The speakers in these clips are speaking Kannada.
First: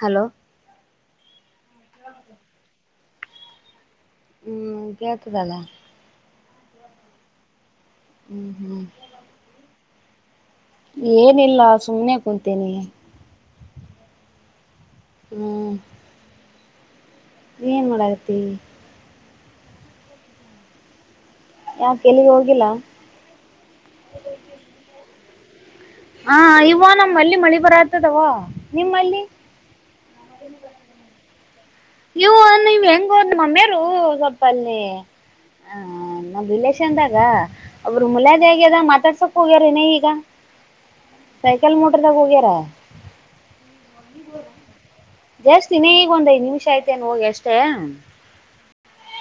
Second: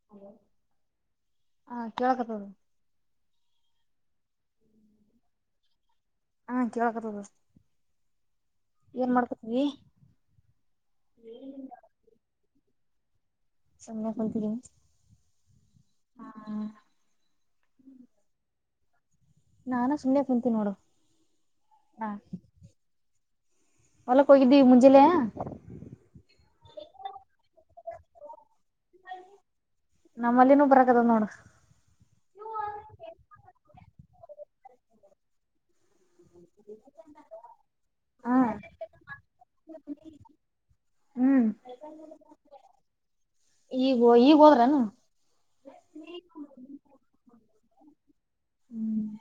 ಹಲೋ ಹಾ ಕೆಳಕತದ. ಹ್ಮ್ ಕೇಳತದಲ್ಲ. ಹಾ ಕೇಳಕತದ ಹ್ಮ್ ಹ್ಮ್ ಏನ್ ಮಾಡಕತಿದಿ. ಏನಿಲ್ಲ ಸುಮ್ಮ್ನೆ ಕುಂತೀನಿ. ಸುಮ್ನೆ ಕುಂತಿದಿ. ಹ್ಮ್ ನೀ ಏನ್ ಮಾಡಗತಿ. ನಾನು ಸುಮ್ನೆ ಕುಂತೀನಿ ನೋಡು. ಯಾಕ್ ಎಲಿಗ್ ಹೋಗಿಲ್ಲ. ಹೊಲ ಕೊಗಿದ್ದಿ ಮುಂಜೂಲೆ. ಹಾ [unintelligible] ಮಲ್ಲಿ ಮಳಿ ಬರ ಆತದವೊ. [inaudible] ನಮ್ಮಲ್ಲಿನೂ ಬರಕದ ನೋಡ. ಇವು ನೀವ್ ಹೆಂಗಮ್ಮ ಮೇರು ಸ್ವಪಲ್ಲಿ ಹ. ನಮ ರಿಲೇಶನ್ದಾಗ ಅವ್ರರು ಹ ಮುಲಯಾದ ಆಗ್ಯದ ಮಾತಾಡ್ಸಕ್ ಹೋಗ್ಯ್ರನ ಈಗ. ಹ್ಮ್ ಸೈಕೆಲ್ ಮೊಟರದ್ಯಾಗ್ ಹೋಗ್ಯಾರ್. ಈಗ ಈಗ್ ಹೋದ್ರನು. ಜಾಸ್ತಿನೇ ಈಗ ಒಂದ್ ಐದ್ ನಿಮಿಷ ಅಯ್ತೇನ್ ಹೋಗಿ ಅಷ್ಟೇ. ಹ್ಮ್. [inaudible]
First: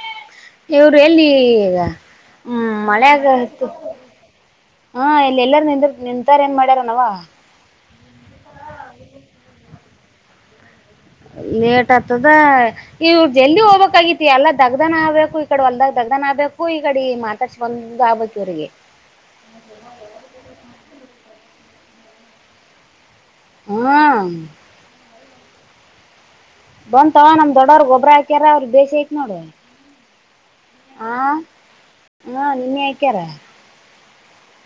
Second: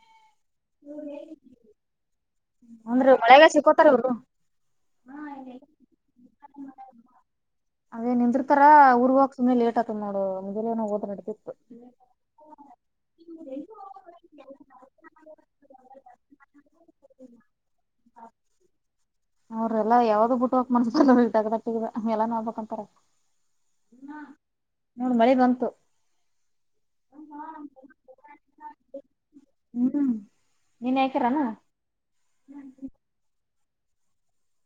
ಇವರು ಎಲ್ಲಿ ಈಗ. ಹ್ಮ್ ಅಂದ್ರೀ ಮಳೆಗ್ ಮಳೆಯಾಗ ಸಿಕ್ಕೋತಾರ ಇವರು. ಹಾ ಇಲ್ಲ ಎಲ್ಲಾರು ನಿಂತ ನಿಂತಾರ ಏನ್ ಮಾಡ್ಯಾರನವ. ಅದೇ ನಿಂದಿರ್ತಾರ ಊರ್ ಹೋಗ್ ಇನ್ ಲೇಟ್ ಆಯತತ್ ನೋಡು ಮು [unintelligible] ಏನೋ. ಲೇಟ್ ಆತದ ಇವ ಜಲ್ಲಿ ಹೋಗ್ಬೇಕಕ್ ಆಗತಿ ಎಲ್ಲಾ ದಗ್ದನ ಆಗ್ಬೇಕು ಈ ಕಡೆ ಹೊಲ್ದಾಗ ದಗ್ದ ದನ್ ಆಗ್ಬೇಕು ಈಗಡೆ ಮಾತಾಡ್ಸ್ ಒೊಂದು ಆಗ್ಬೇಕು ಇ್ರಗೆ. ಅವ್ರೆಲ್ಲಾ ಯಾವ್ದೋ ಬಿಟ್ಟು ಹಕ್ ಮನ್ಸ ಟಗದಟಗ ಆ ಎಲ್ಲ ನೋಡ್ಬಬೇಕಕ್ಂತಾರ. ಹ್ಮ. ಮಳಿ ಬಂತು. ಬಂತವ ನಮ್ ದೊಡ್ಡವ್ರ ಗೊಬ್ಬ್ರ ಹಾಕ್ಯಾರ ಅವ್ರ ಬೇಶಿ ಐತ್ ನೋಡ. ಹ್ಮ್ ನೀನ್ ಹಾಕರಾನ. ಹಾ ನೆನ್ನೆ ಅಕ್ಯರಾ.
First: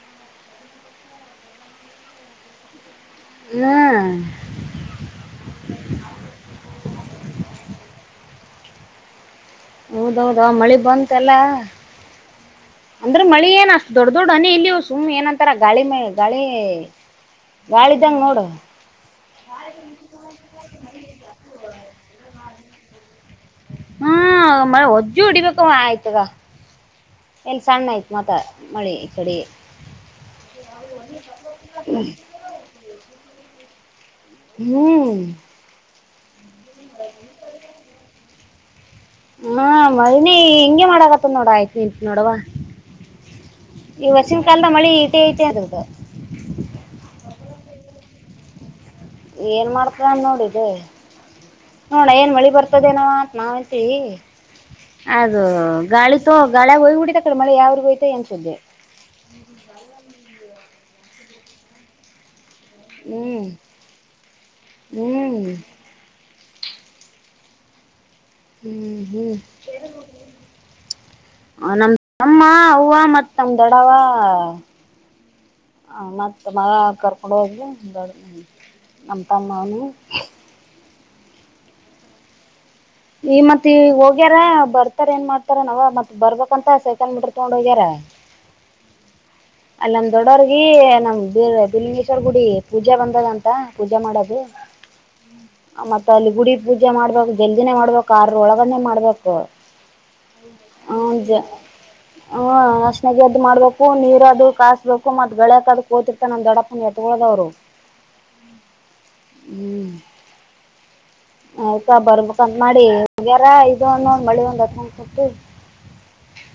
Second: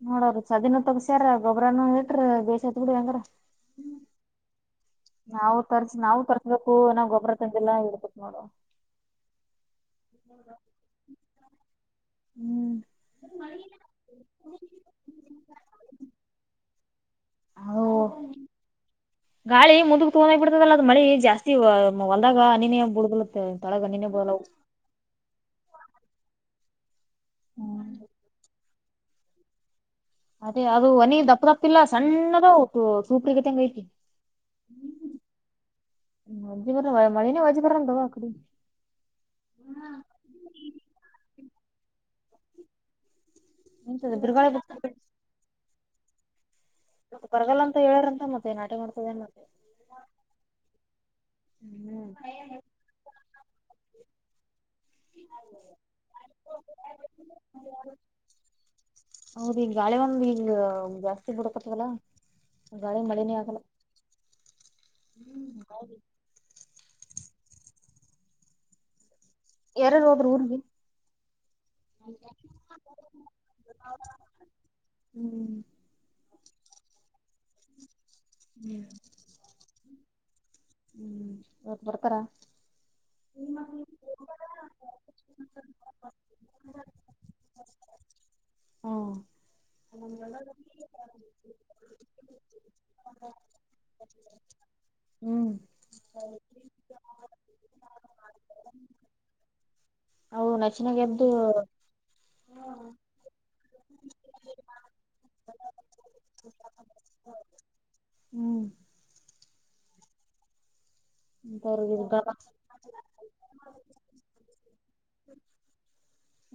ನೋಡೋ್ರ ಚದಿನ ತಗಸ್ಯಾರ ಗೊಬರನ ಇಟ್ರ ಬೇಷ ಹತ್ ಬಿಡಿ ಹೆಂಗಾರ. ಹ್ಮ. ನಾವು ತರ್ಸ ನಾವು ತರ್ಸ್ಬೇಕು ನಾವ್ ಗೊಬ್ಬರ ತಂದಿಲ್ಲ ಇಡ್ಬೇಕ್ ನೋಡು. ಹೌದೌದ ಆ ಮಳಿ ಬಂತೆಲ್ಲ. ಹ್ಮ್ ಅಂದ್ರೆ ಮಳಿ ಏನ ಅಷ್ಟು ದೊಡ್ಡ ದೊಡ್ಡ ಅನಿ ಇಲ್ಲಿಯವು ಸುಮ್ ಏನಂತಾರ ಗಾಳಿ ಮ ಗಾಳಿ. ಅದು ಗಾಳಿದಂಗ ನೋಡು. ಗಾಳಿ ಮುಂದಗ್ ತೊಗೋಗ್ ಬಿಡ್ತದಲ್ಲ ಅದ್ ಮಳಿ ಜಾಸ್ತಿ ಹೊಲ್ದಾಗ ಅ ನೀನ ಬುಳಗಲ. ಹ್ಮ ಮಳೆ ಹೊಜ್ಜು ಹೊಡಿಬೇಕ ಆಯ್ತದ. ಎಲ್ಲಿ ಸಣ್ಣ ಆಯ್ತು ಮತ್ತ ಮಳಿ ಈ ಕಡೆ. ಅದೇ ಅದು ಒನಿ ದಪ್ಪ ದಪ್ಪಿಲ್ಲ ಸಣ್ಣದ ಸೂಪ್ರಗತೆಂಗ ಐತಿ. ಹ್ಮ್. ಹ್ಮ್ಮ್ [unintelligible] ಮಳಿನೆ ಹೋಜಬರೋಣ ತಗೋ. ಹಾ ಮನಿ ಹಿಂಂಗಗೆ ಮಾಡಕತ್ತ ನೋಡ ಆಯ್ತು ನಿಂತ ನೋಡವ್ವ. ಈ ನಿಂತದ ವರ್ಸಿನ ಬಿರುಗಾಳಿ ಕಾಲದ ಮಳಿ ಈಟೇ ಐತೆ ಅದದು. ಮತ್ತ ಬರಗಾಲ ಅಂತ ಹೇಳಾರಂತ ಮತ್ತೆ ನಾಟಿ ಮಾಡ್ತಾರೆ. ಏನ್ ಮಾಡ್ತಾರ ಅನ್ ನೋಡಿದ್ದ. ಹ್ಮ್ ನೋಡ ಏನ್ ಮಳಿ ಬರ್ತದೇನವ ಅಂತ ನಾವ ಎಂತವಿ. ಅದ ಗಾಳಿತೋ ಗಾಳಿಯ ಹೋಗಿಬಡಿತ ಕಡೆ ಮಳೆ ಯಾವ್ರಗ ಹೋಯ್ತ ಎನ್ಸುದ್ದೆ. ಹೌದು ಈ ಗಾಳಿ ಒಂದು ಈಗ ಜಾಸ್ತಿ ಬಡಕತವಲ್ಲ. ಗಾಳಿಗೆ ಮಳೆನೇ ಹ್ಮ್ ಆಗಲ್ಲ. ಹ್ಮ್ ಹ್ಮ್ ಹ್ಮ್. ಯಾರ್ಯಾರ್ ಹೋದ್ರ ಊರ್ಗೆ. ನನ್ ತಮ್ಮ. ಹೂವ ಮತ್ ನಮ್ಮ ದೊಡ್ಡವ್ವ ಹ್ಮ್ ಮತ್ತ ಮಗ ಕರ್ ಹಡೋಗಿದ ಹ್ಮ್ [inaudible] ನಮ್ಮತಮ್ಮ ಅವ್ನು. ಹ್ಮ್ ಈವತ್ ಬರ್ತಾರ. ಈ ಮತ್ ಈ ಹೋಗ್ಯಾರ ಬರ್ತಾರ ಏನ್ ಮಾಡ್ತಾರ ನಾವ ಮತ್ ಬರ್ಬಂತ ಸೈಕೊಂಡ ಬಿಟ್ರ ತೊಂಡ್ ಹೋಗ್ಯಾರ. ಹೌ. ಅಲ್ಲಿ ನಮ್ ದೊಡ್ಡವರ್ಗ ನಮ್ ಬ ಬಿಲಿಂಗೇಶ್ವರ್ ಗುಡಿ ಪೂಜೆ ಬಂದದಂತ ಪೂಜಾ ಮಾಡದು. ಹ್ಮ್ ಮತ್ತ ಅಲ್ಲಿ ಗುಡಿ ಪೂಜೆ ಮಾಡ್ಬೇಕ ಜಲ್ದಿನೆ. ಮಾಡ್ಬೇಕು ಆರ್ರೊಳಗನ್ನೇ ಮಾಡ್ಬೇಕು ಅವು ನಶಿನಾಗ ಎದ್ದು ಹಜ ಹ ಅಶನಗೆ ಎದ್ದು ಮಾಡ್ಬೇಕು ನೀರ ಕಸ್ಬೇಕು ಮತ್ ಬೆಳೆಯಕ ಅದಕ್ ಕೋತಿರ್ತ ನ ದಡಪನ ಎತ್ತಗೋದವ್ರು ಹ್ಮ್ ಹ್ಮ್ ಆಯ್ತಾ ಬರ್ಬೇಕಂತ ಮಾಡಿ್ಯಾರ ಇ ಒಂದ ಒಂದ ಮಳಿ ಒಂದ್ ಹತ್ನ್ಸತ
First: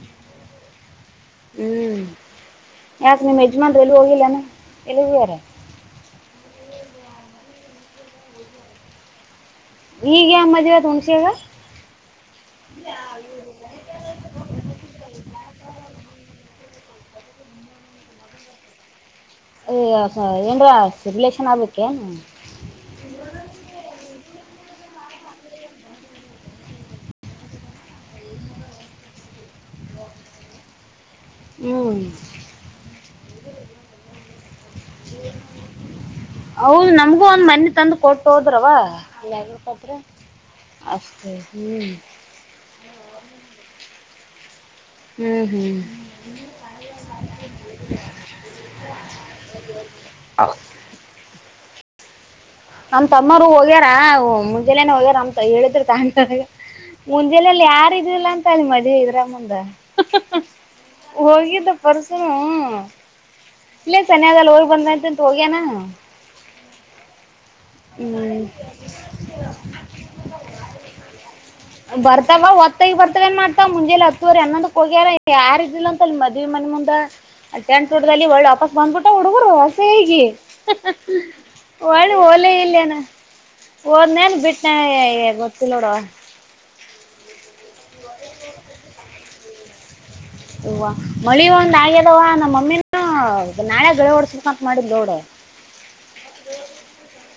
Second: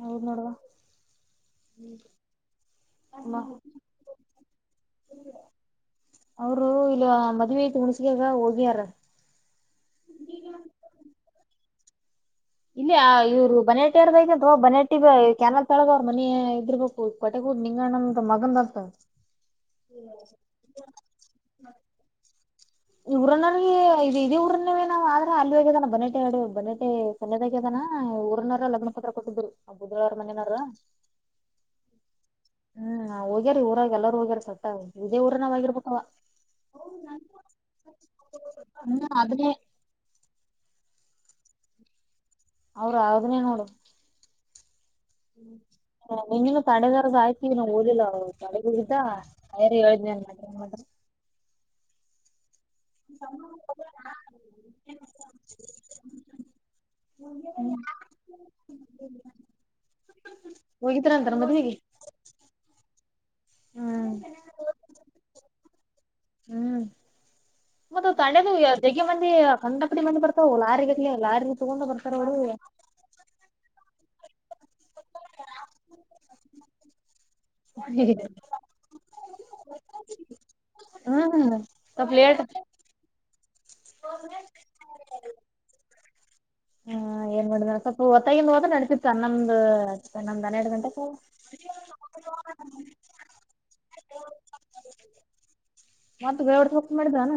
ಹ ಮಾಡಡುವ ಹ್ಮ್ ಯಕ ನೀ ಮೇಜರ್ಮ ಎಲ್ಲೋಗಲ್ಲನೆ ಎಲ್ಲಿ ಬಚಾರೆ ಮದ್ೆ ಐತಿ ಮುುಣಸಗಾಗ ಹೋಗ್ಯಾರ ಈಗ ಯಾ ಮದುವೆ ಆಯ್ತು ಹುಣ್ಸೆಗ ಇಲ್ಲ ಇವರು ಬನೇಟಿಾರದಂತವಾ ಬನೇಟಿ ಬ ಕ್ಯಾನಲ್ ಕೆಳಗ ಅವ್ರ ಮನ ಇದರ್ಬೇಕು ಕೊಟೆಗೂಡ್ ನಿಂಗಣ್ಣ ಮಗನ್ ಅರ್ತ ಅದ ಏನ್ರ ರಿಲೇಷನ್ ಆಗಬೇಕ ಏನ ಈ ಊರ ನನಗೆ ಇ ಇದೇ ಊರನ್ನವೇ ನಾವವು ಆದ್ರೆ ಅಲ್ಲಿ ಹಾಗಗೆದ ಬನಟೆ ಆಡ ಬನೇಟೆ ಸನ್ಯದಾಗದಾನ ಹ ಊರನವಾರ ಲಗ್ನ ಪತ್ರ ಕೊಟ್ಟಿದ್ರು ಬುಧ್ವಾರ ಮನವಾರ ಹ್ಮ್ ಹ್ಮ್ ನಾ ಹೋಗ್ಯಾರ ಊರಾಗ ಎಲ್ಲರೂ ಹೋಗ್ಯಾರ ಸ್ವಲ್ ಇದೇ ಊರ ನಾವ್ ಆಗಿರ್ಬವ ಹದ ನಮ್ಗೂ ಒಂದ್ ಮನೆಿ ತಂದು ಕೊಟ್ಟು ಹೋದ್ರವ ಹ್ಮ್ ಅದನ್ನೇ ಅಾದ್ರೆ ಅಷ್ಟ ಸ ಹ್ಮ್ ಅವರು ಯಾವದನೇ ನೋಡು ಹ್ಞೂ ಹ್ಞೂ ನಿಂಗನು ತಡೆಗಾರದ ಆಯ್ತ ನಾ ಓದಿಲ್ಲ ಅವರು ತಡೆಗಿದ್ದ ಹೇಳ ಮ ಮ [unintelligible] ನಮ್ ತಮ್ಮರು ಹೋಗ್ಯಾರ ಮುಂಜೆಾನೆನೆ ಹೋಗ್ಯಾರ ಅಮಂತ ಹೇಳಿದ್ರರು ತ ಮುಂಜೆಲೆಯಲ್ಲಿ ಯಾರ ಇದಿಲ್ಲ ಅಂತಳಿ ಮದ್ೆ ಇದ್ರ ಮುಂದ ಹೋಗಿದ್ರಂತಾರ ಹೋಗಿದ್ದ ಮದ್ವಿಗೆ ಪರ್ಸನು ಇಲ್ಲೇ ಹ್ಮ್ ಸನ್ಯಾದಲ್ಲಿ ಹೋಗ ಬಂದಂತಂತ ಹೋಗ್ಯನಾ ಹ್ಮ್ ಮತ್ತ ತಣೆದು ಜಗ್ಗೆ ಮಂದಿ ಕಂಡಪಡಿ ಮಂದಿ ಬರ್ತಾವ ಲಾರಿಿಗೆಗ್ಲಿ ಲಾರಿಲಿ ತಗೊಂಡ್ ಬರ್ತಾರ ಅವರು ಬರ್ತವೇನ್ ಮಾಡ್ತಾ ಮುಂಜೆ ಹತ್ತು ಹೋಗ್ಯಾರ ಯಾರ ಇದಿಲ್ಲ ಅಂತ ಅಲ್ಲಿ ಮದ್ವಿ ಮನೆ ಮುಂದ ಅಟ್ಟೆ ಚೋಲ್ಲಿ ಒಳ್ಳೆ ವಾಪಸ್ ಬಂದ್ಬಿಟ್ಟ ಹುಡುಗರು ಪೆಗಿ ಹ್ಮ್ ಸ್ವಲ್ಪ ಹೊಳಿ ಹೋಗೆ ಲೇಟ್ ಎಲ್ಲಾ ಇಲ್ಲೇನ ಹಓದ್ನೇನ್ ಬಿಟ್ಟನೆ ಗೊತ್ತಿಲ್ಲ ನೋಡುವ ಹಾ ಏನ್ ಮಾಡಿದನ ಸ್ವಲ್ಪ ಹೊತ್ತಗಂದು ಹತ ನಡೆಸಿತ್ತ ನಮ್ದ್ ಹವಾ ಮಳಿ ಒಂದ ಆಗ್ಯದವಾ ನಮ್ಮ ಮಮ್ಮಿಿನ ನಾಳೆ ಓಡ್ಸ ಕಕ್ ಮಾಡಿದ್ದಿಲ್ಲ ನೋಡಡೆ ಮತ್ತವಡ ಹೋಗ ಮಾಡ್ದಾನ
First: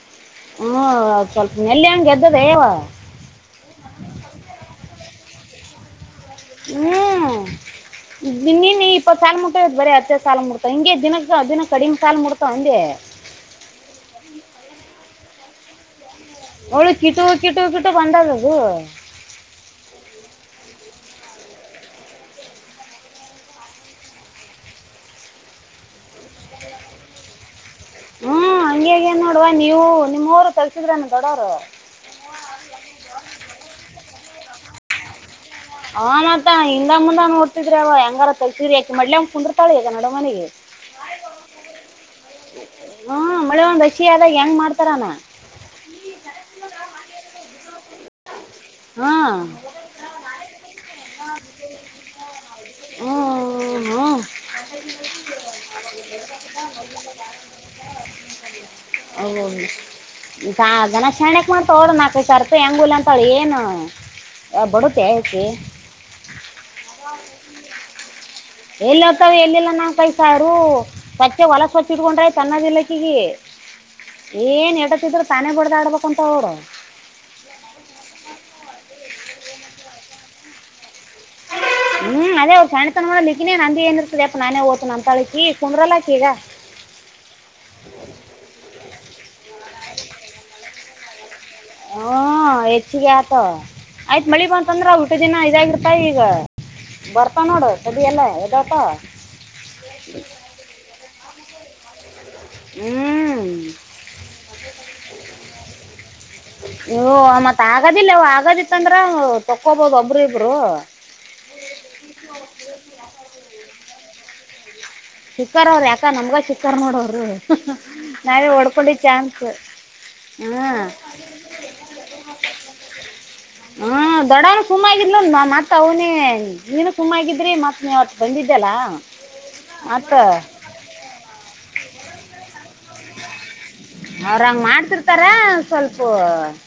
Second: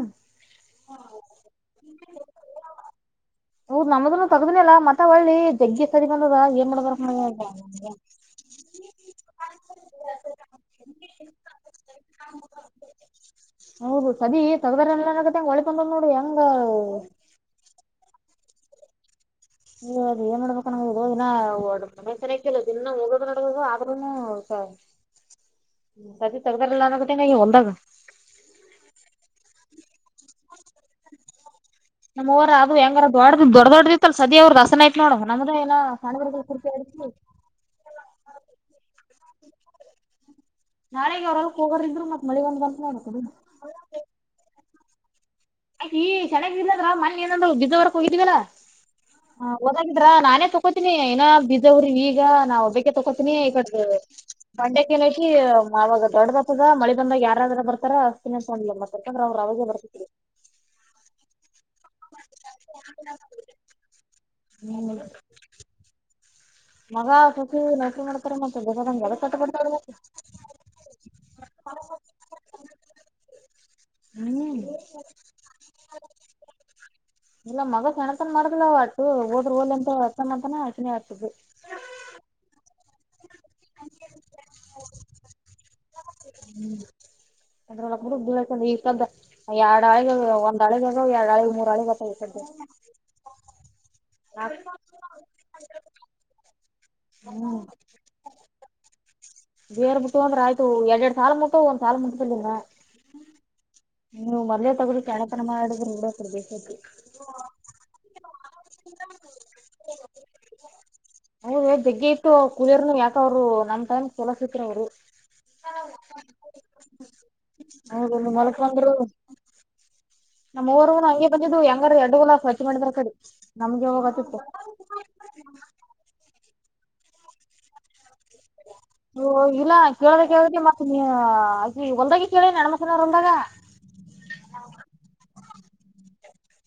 ಹ್ಮ ಅ ಸ್ವಲ್ಪ ನೆಲ್ಲಿ ಹಂಗೆ ಎದ್ದದವ ಹೌದ ನಮ್ದನು ತಗ್ದನಲ್ಲಾ ಮತ್ತ ಒಳ್ಳಿ ಜಗ್ಗಿ ಸದಿ ಬಂದದ ಏನ್ ಮಾಡ್ಬೇಕಾರ ಮ ನೀನು ಇಪ್ಪತ್ತು ಸಾಲು ಮುಟ್ಟ್ ಬರೀ ಹತ್ತೇ ಸಾಲು ಮುಡ್ತ ಹಿಂಗೆ ದಿನಕ್ಕೆ ದಿನಕ್ಕೆ ಕಡಿಮೆ ಸಾಾಲಲು ಮುಡ್ತಾವ ಅಂದೆ [inaudible] ಹೌದು ಸದೀ ತಗದಾರ ಎಲ್ಲನಗತ್ತಂಗಗೆ ಹೊಳ್ಕೊಂಡ್ ನೋಡಿ ಹೆಂಗ ಹೋಳು ಕಿಟು ಕಿಟು ಕಿಟು ಬಂದದದು ಹ ಅದ ಏನ್ ಮಾಡ್ಬೇಕಣ ಹ ಹದಿನ ಒ ಮನೆ ಸನಕ್ಕೆಲ್ಲ ಇನ್ನು ಹೋಗೋದ ನಡದು ಆದ್ರನು ಸದೀ ತೆಗದಲ್ಲಾನ ಹೋಲದಾಗ್ ಹ್ಮ್ ಹಗೆ ಆಗ್ಯದ ನೋಡುವ ನೀವು ನಿಮ್ಮ ರು ನಮ್ಮವರ ಅದು ಹೆಂಗಾರ ದೊಡ ದೊಡ್ಡ ದೊಡ್ಡ್ರತ್ತ ಸದಿ ಅವ್ರರು ರಸನ ಯತ್ ನೋಡವ ಹ ಮತ್ತ ಹಿಂದ ಮುಂದಂಗೋಡ್ತಿದ್ರ ಅವ ಹೆಂಗಾರ ತೀರಿಾಕಿ ಮ್ಲಿ ಅಂಗ್ ಕುೊಂಡಿರ್ಾಳ ಈಗ ನಡ ಮನಿಗೆ ನಾಳಗ ಅವ್ರಲ್ ಹೋಗೋರ್ ಇದ್ರು ಮತ್ತ ಮಳಿ ಒಂದ್ ಬರ್ ನೋ ಕಡ ತಾರಾನ ಅಯ್ ಈ ಚೆನ್ನಾಗ ಬದ್ರ ಮಣ ಏನಂದ್ರು ಬಜವರ್ಕ ಹೋಗಿದೀವಲ್ಲ ಹ್ಮ್ ಹ, ಓದಾಗಿದ್ರಾ ನಾನೇ ತಕೋತೀನಿ, ಏನ, ಬಿಟ್ಟು ಹೋದರೆ, ಈಗ ನಾ ಒಬ್ಬಕ್ಕೆ ತಕೋತೀನಿ ಈಗ. [unintelligible] ಹ್ಮ್ ಏ, ಹ್ಮ್ ಬಂಡ್ಯಕ್ಕನಕಿ, ಅವವಾಗ ದೊಡ್ಡದ ಹತದ ಮಳೆ ಬಂದಾಗ ಯಾರಾದ್ರ ಬರ್ತಾರ! ಅಷ್ಟು ದಿನ, ಸೊಂಡಿಲು. [inaudible] ಇವಾಗ ತರುಕೊಂಡರೆ, ಅವರ ಆಗ್ಲೇ ಬರ್ತಾ ಇದ್ರಿ. [inaudible] ಈತ, ಗಣೇಶ ತಾಕೊಲೊ, ನಾಲ್ಕುಐದುಸಾವಿರ, ಹೆಂಗುಲ್ಲೊ. [unintelligible] ಅಪ್ಪ ಏನು ಬರುತ್ತಾ ಅಕ್ಕಿ. [unintelligible] ನವ ಕಕ್ಕು ನಗು, ಮಾಡುತ್ತೀರಿ. [unintelligible] ಎಲ್ಲಿರ್ತವ, ಎಲ್ಲಿಲ್ಲ ನಂಗ ಕೈ ಸಾರು ತಟ್ಟೆ ಹೋಲೋಕೆ, ಹೊಚ್ಚಿಟ್ಕೊಂಡಾಯ್ ತನ್ನದಿಲ್ಲಕ್ಕಗ, ಇಕಿಗಿ. [unintelligible] ಹ್ಮ್ ಏನ್, ಹೇಡಿಕಿದರು, ತಾನೇ, ಬಡತಕ್ಕಂಥವರು. [unintelligible] ಇಲ್ಲ, ಮಗ ಸಣತನ, ಮಾಡಿದ್ಲು ಅವತ್ತು, ಹೋದ್ರ! ಹೋಲ್ ಎಂತ ಅತ ಅಂತಾನ ಆಚನೆೆ ಆಗ್ತದೆ. [unintelligible] [unintelligible] [inaudible] ಹ್ಮ್, ಅದೇ ಸಣ್ಣ ತನ ಮಾಡಲಿಕ್ಕಿನೇ ನಂದು, ಏ ಇರ್ತದೆ! ಅಪ್ಪ ನೇ ಓ್ತನ ಅಂತಳಕಿ, ಕುಂದೂರಲ್ಲಿಕೀ, ಈಗ. [unintelligible] [unintelligible] [inaudible] ಅದರೊಳಗೆ ಬಿಡು, ಬಿದ್ದೋಗ್ತದೆ, ಇಷ್ಟು, ಅಂತ, ಎರಡಾಳು ಆಗೋದು, ಒಂದಾಳು, ಹಾಗೊಂದು ಎರಡಾಳು. [inaudible] ಹ, ಹೆಚ್ಚಿಗೆ, ಆತ ಆಯ್ತ್ ಮಳಿ ಬಂತಂದ್ರ ಉಲ್ಟ ದಿನ ಇದಾಗಿರ್ತಾ ಈಗ. [unintelligible] ಬರ್ತಾವು, ಹ್ಮ್ ನೋಡು ಸದಿಯಲ್ಲ ಇದಪ್ಪ? [unintelligible] ಬೇರ್, ಬಿಟ್ಟು ಅಂದ್ರ ಆಯ್ತು! ಎರಡ್ ಎರಡ್ ಸಾಲ ಮುಟ್ಟು ಒಂದ್ ಸಾಲು, ಮುಗಿತಿರ್ಲಿಲ್ವಾ. ಹ್ಞೂ [unintelligible] ನೀವು, ಮೊದಲೇ, ತಗೋಬೇಕು, ಕಳ್ಳತನ ಮಾಡಿದರೆ. [unintelligible] ಇ, ಮತ್, ತ್ ಆಗದಿಲ್ಲ ಆಗದಿತ್ತ, ಅಂದ್ರೆ! ತಕೊಬೋದು, ಒಬರು ಇಬ್ಬರು. [inaudible] ಹೌದ, ಜಗ್ಗೆ ಇತ್ತು ಕುಳಿಯರ್ನು, ಯಾಕ ಅವ್ರು ನಮ್ ಟೈಮ್ ಕೆಲ್ಶಾಸಿತು, ಅವ್ರು. [inaudible] ಸಿಕರಿಯವರು ಯಾಕ್ ನಮಗ ನೋಡವರು ಹೌದು ಇಲ್ಲಿ ನಾವೇ, ಹೊಲಕ್ ಬಂದ್ರು ಹೊಡ್ಕೊಂಡುವಿ, ಚಾನ್ಸ್. [unintelligible] ಹ್ಮ, ನಮ್ಮವರುನು ಹಂಗೆ ಬಂದಿದ್ದು ಹೆಂಗಾರ ಎಡ್ಡುಗುಲ ಸ್ವಚ್ಛ ಮಾಡಿದ್ರ ಕಡಿ ನಮ್ಗೆ ಹ್ಮ, ಹೋಗತಿತ್ತು ದೊಡ್ಡವನು, ಸುಮ್ನೆ. ಇರುಲ್ಲ. [unintelligible] ಮತ್ತತ್, ಅವನೇ ನೀನು, ಸುಮ್ಮಾಗಿದ್ರಿ ಮತ್ ನೀವತ್ತು, ಬಂದಿದ್ದಲ್ಲ? [unintelligible] ಇಲ್ಲ ಕೇಳದ ಕೇಳಿದ್ರಿ ಮತ್ತ ನೀನು, ಹೊಳದಾಗ ಕೇಳಿ! ಹೊಳದಾಗ, ಕೇಳಿ ನೀ ಹೆಣ್ಮಕ್ಳದಾಗ.. [unintelligible] ಅವ್ರಂಗ ಮಾಡ್ತಿರ್ತಾರಿ, ಸ್ವಲ್ಪ. [unintelligible]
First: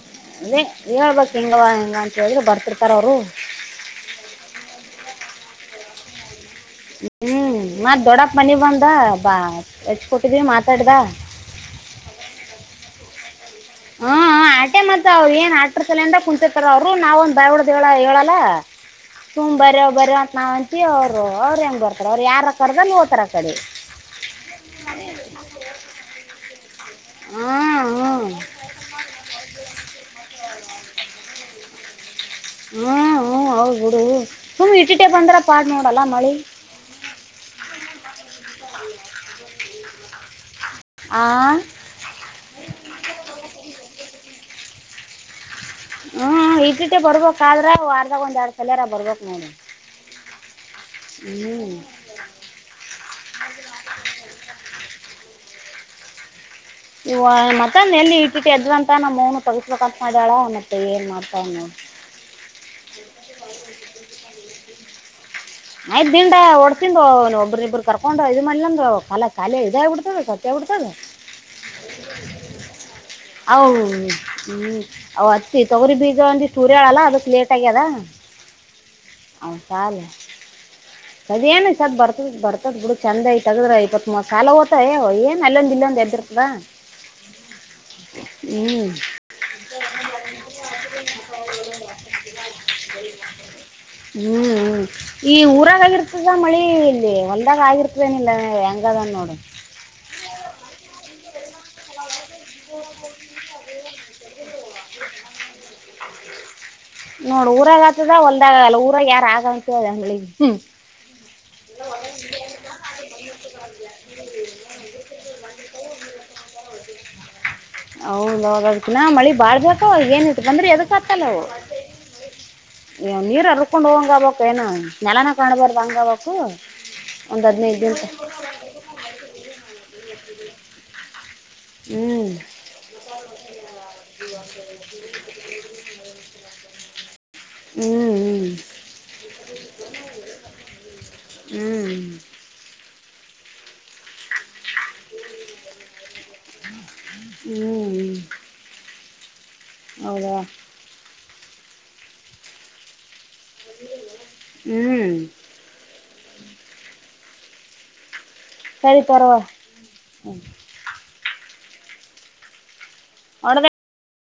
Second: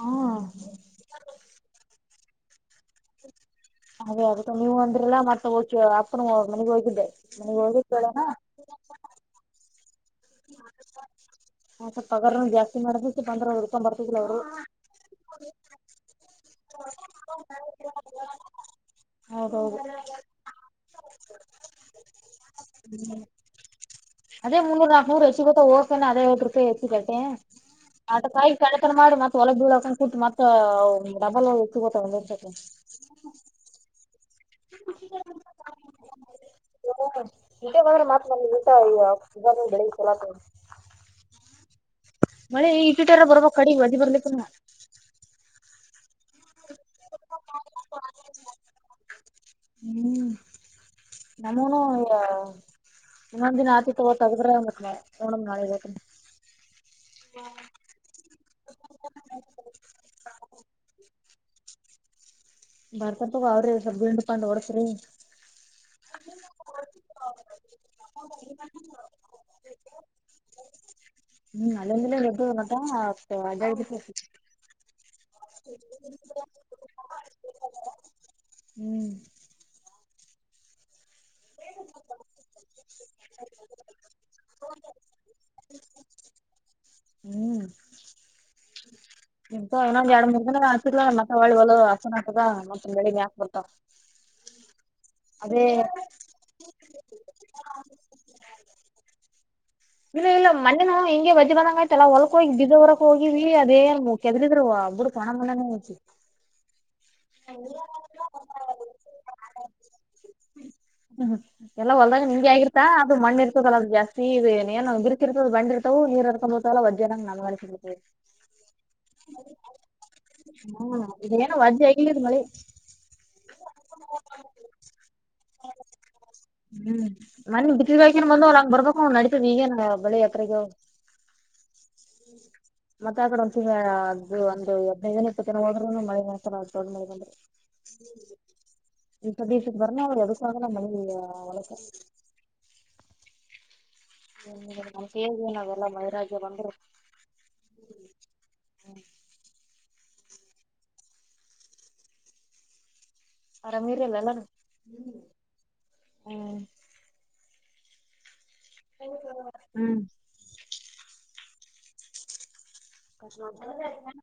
ಹ್ಮ್ ಅದೇ, ಹೇಳ್ಬೇಕು, ಹಾಂಗೆ, ಹಿಂಗೆ, ಅಂತ ಹೇಳಿದ್ರರು ಬರ್ತಿರ್ತಾರ ಅವರು. [unintelligible] ಅದೇ, ಅದುಕ್ಕೆ, ನೀವು ಅಂದ್ರೆಲ್ಲಾ! ಮತ್ತೆ ಹೋಗಿ, ಅಪ್ಪನು. [unintelligible] ಹ್ಮ್, ಮತ್, ದೊಡ್ಡಪ್ಪ, ಮನಿ ಬಂದ ಬಾ ಹಾಚುಕೊಟ್ಟು. [unintelligible] ಅತ್ತು, ಪವರ್, ಜಾಸ್ತಿ, ಮಾಡುಅನುತೈಥಿ. [unintelligible] ಹ್ಮ, ಆಟೆ, ಮತ್ತೆ, ಅವ್ರು ಏನ್! ಅಷ್ಟು, ಸೈಲೆಂಟಾಗಿ, ಕುಂತು. [unintelligible] ಅಂತರವರು, ಬಾಯಿ! ಬಿಟ್ಟು ಹೇಳಲ್ಲ? [unintelligible] ತುಂಬ್, ಹೌದೌದು ಬರಬಾರ, ಅಂತ! ಅನ್ನುತಾ, ಕರೀತೀವಿ, ಅವರಲ್ಲಿ ಬರ್ತಾರೆ, ಅವರು ಎಲ್ಲಿ ಬರುತ್ತಾರೆ, ಅವರ ಕಡೆ ಹೋಗ್ತಾರೆ! [unintelligible] ಅದೇ ಮುನೂರುನಕನೂರು, ಎಷ್ಟು ಸಿಗುತ್ತೋ, ಹೋಗ್ತಾನೆ, ಅದೇ, ಐವತ್ತು, ರೂಪಾಯಿ, ಅಯ್ತು. [unintelligible] ಸಿಗುತ್ತೆ, ಹ್ಞೂ ಹ್ಞೂ ಅದಕ್ಕಾಗಿ, ಕಳತನ, ಮಾಡು, ಮತ್ತತ್ ಒಲದ, ಬಳಕೊಂಡ್, ಕುಟ್ಟ ಮತ ಡಬಲ್. [unintelligible] ಸಿಗುತ್ತೆ, ಒಂದೂರುಪಾಯಿ. [unintelligible] ಹ್ಮ, ಹ್ಮ್ಮ್, ಹೌದು, ಬಿಡು, ಸುಮ ಇಟ್ಟಿಟ್ಟೆ ಬಂದ್ರ ಪಾಡ್ ನೋಡಲ್ಲ ಮಳಿ. [unintelligible] ಇತರ ನೋಡು ಮಾತ್ ಊಟ ಈ ಸುಗ ಬೆಳಗ್ಗೆ ತರಕ. [unintelligible] ಆ. [unintelligible] ಮಳೆ, ಈ, ಕಡೆ ಬರಬೇಕು, ಕಡಿಬರುಬೇಕಿಯೆನ್ನ. [unintelligible] ಹ್ಮ್, ಇಟ್ಟುಇಟ್ಬ, ಬರಬೇಕು, ಆದರೆ ವಾರದಲ್ಲಿ ಒಂದೆರಡು ಸಲ ಬರಬೇಕು ನೋಡು. [unintelligible] ನಮ್ಮನು ಇನ್ನೊಂದಿನ ಆತಿ ತಗೋ ತೆಗೆದ್ರೆ ಆಮೇಕ. [unintelligible] ಹಾ, ಇಧಿಯಕಮ್ಮಿ. [inaudible] ಇವ ಮತ್ತಂದ ಎಲ್ಲಿ? ಇಟ್ಟಿಟ್ಟ ಎದ್ಂತ ನಮ್ಮ್ನು ತೊಗಸ್ಬೇಕಂತ ಮಾಡ್ಯಾಳ ಮತ್ತೆ! ಏನ್ ಮಾಡ್ತಾವಲಾ, ನೋಡೂ. [unintelligible] ಬಾರ್ಕೋತೀವಿ ಆಡ್ರಿ ಸ್ವಲ್ಪ, ತಿಂಡು, ತಂದು ಹೊಡೆಸ್ರಿ. [unintelligible] ಆಯ್ ದಿಂಡಾ ವರ್ಸಿದ್ ಒಬ್ರಿಬ್ಬರು ಕರ್ಕೊಂಡು ಇದ್ ಮಂದು, ಕಖಾಲಿ ಇದ ಆಗ್ ಬಿಡ್ತದೇ ಕಟ್ಟೆ ಹಾಗಿಬಿಡುತ್ತೆ. [unintelligible] ಹೌದ. [unintelligible] ಹ್ಮ್, ಅಲ್ಲಂದೇ, ರೆಡಿ ನೋಟಾ. [unintelligible] ಹೌ, ಹ್ಮ್ ಅವ್ ಅತ್ತಿ ತವರಿಬೀಜ, ಒಂದು ಸೂರ್ಯಳಲ್ಲ, ಅದಕ್ಕೆ? [unintelligible] ಕೋಟ್ಯಾಗದ. [unintelligible] ಹ್ಮ್ ಅವನು, ತಾಲ್ಲೆ. [unintelligible] ಅದೇಏನ್, ಸತ್ ಬರ್ತದು, ಬರ್ತದೇ, ಬಿಡು ಚಂದೈಐ, ತೆಗೆದರೆ ಆಯ್ತುಏನ್ ಅಲ್ಲೊಂದು, ಇಲ್ಲೊಂದು, ಎ. [unintelligible] ಹಾ [inaudible] ಹ್ಮ ಇಂತ ಇನ್ನೊಂದ್ ಎರಡ್ ಮೂರ್ ದಿನ ಆಸಿದರ್ ಮತ್ತೆ ಒಳ್ಳಿ ಹೊಲ ಹಸನ ಆತದ ಮತ್ತತ್ ಬೆಳಗ್ಕ್ ಬರ್ತಾವ ಹ್ಮ್ ಹ್ಮ ಈ ಅದೇ ಊರಾಗಾಗಿರ್ತದ ಮಳಿ ಇಲ್ಲಿ ಒಂದಾಗ ಆಗಿರ್ತೇನಿಲ್ಲ ಹೆಂಗದನ್ ನೋಡು ಇಲ್ಲ ಇಲ್ಲ ಮನ್ನಿ ನಾವು ಹಿಂಗಗೆಜ್ಜ ಬಂದಂಗ ಆಯ್ತ್ ಎಲ್ಲಾ ಹೊ ಹೋಗಿ ಬಿದ್ದವರಕ್ ಹೋಗಿವಿ ಅದೇ ಕೆದ್ರಿದ್ರು ಒ ಬುಡು ಕಣ ಮಣಾನೇ ಹೋಗತಿ ನೋಡ ಊರಾಗ ಆತದ ಹೊಲ್ದಾಗಲ್ಲ ಊರಾಗ ಯಾರ ಆಗತದ ಅಂಗ್ಳಿಗೆ ಹ್ಮ್ ಎಲ್ಲ ಹೊಲ್ದಾಗ ನಿಮ್ಗೆ ಆಗಿತ ಅದುಣ್ಣ ಇರ್ತದಲ್ಲ ಅದು ಜಾಸ್ತಿ ಇ ಏನ ಬಿರ್ಕಿರ್ತದ ಬಂದಿರ್ತಾವ ನೀರಕ್ಕೋತೆ [unintelligible] ಹೌದ ಹದಕ್ಕೆನ ಮಳಿ ಬಾಳ್ಬೇಕ ಅವ ಏನತ್ತು ಬಂದ್ರೆ ಎದಕ್ ಹ್ಮ್ ಆತ್ತಲ್ಲವು ಇದೇನೋ ವಜ್ಜಿ ಆಗಿಲ್ಲ ಇದ್ ಮಳಿ ನೀರರುಕೊಂಡ್ ಹ್ಬಬೇಕಕ್ ಏನು ನೆಲನ ಕಾಣ್ಬಾರ್ದ ಹಂಗೊಬೇಕು ಹ್ಮ್ ಮನ್ ಬಿತ್ಗಾಯಕೇನ್ ಬಂದ ಹಂಗ್ ಬರ್ಬೇಕ ಅವ ನಡತದ್ ಈಗೇನ್ ಬಳೆ ಯಾತ್ರೆಗೆ ಹ್ಮ ಮತ್ತೆ ಆ ಕಡೆ ಒ ಒಂದು ಹದನೈದಿನ ಇಪ್ಪತ್ತು ದಿನ ಹೋದ್ರುನು ಮಳೆ ಬಂದ ಹ್ಮ್ ಹ್ಮ್ ಇಥ ದೇಶಕ್ಕೆ ಬರ ಅವ್ರ ಅ ಮನೆಗ ಹ್ಮ್ [unintelligible] ನನ್ಗ್ ಹೇಗೆ ನಾವೆಲ್ಲ ಮೈರಾಜ ಬಂದ್ರು ಹ್ಮ್ ಹ್ಮ್ ಹೌದ ಆರಾಮ ಇರಲ್ಲ ಅಲ್ಲ ಹ್ಮ್ ಹ್ಮ್ ಹೌ ಪರವಾಗಿ ಹ್ಮ್ ಹ [unintelligible] ಹೊಡದ [inaudible]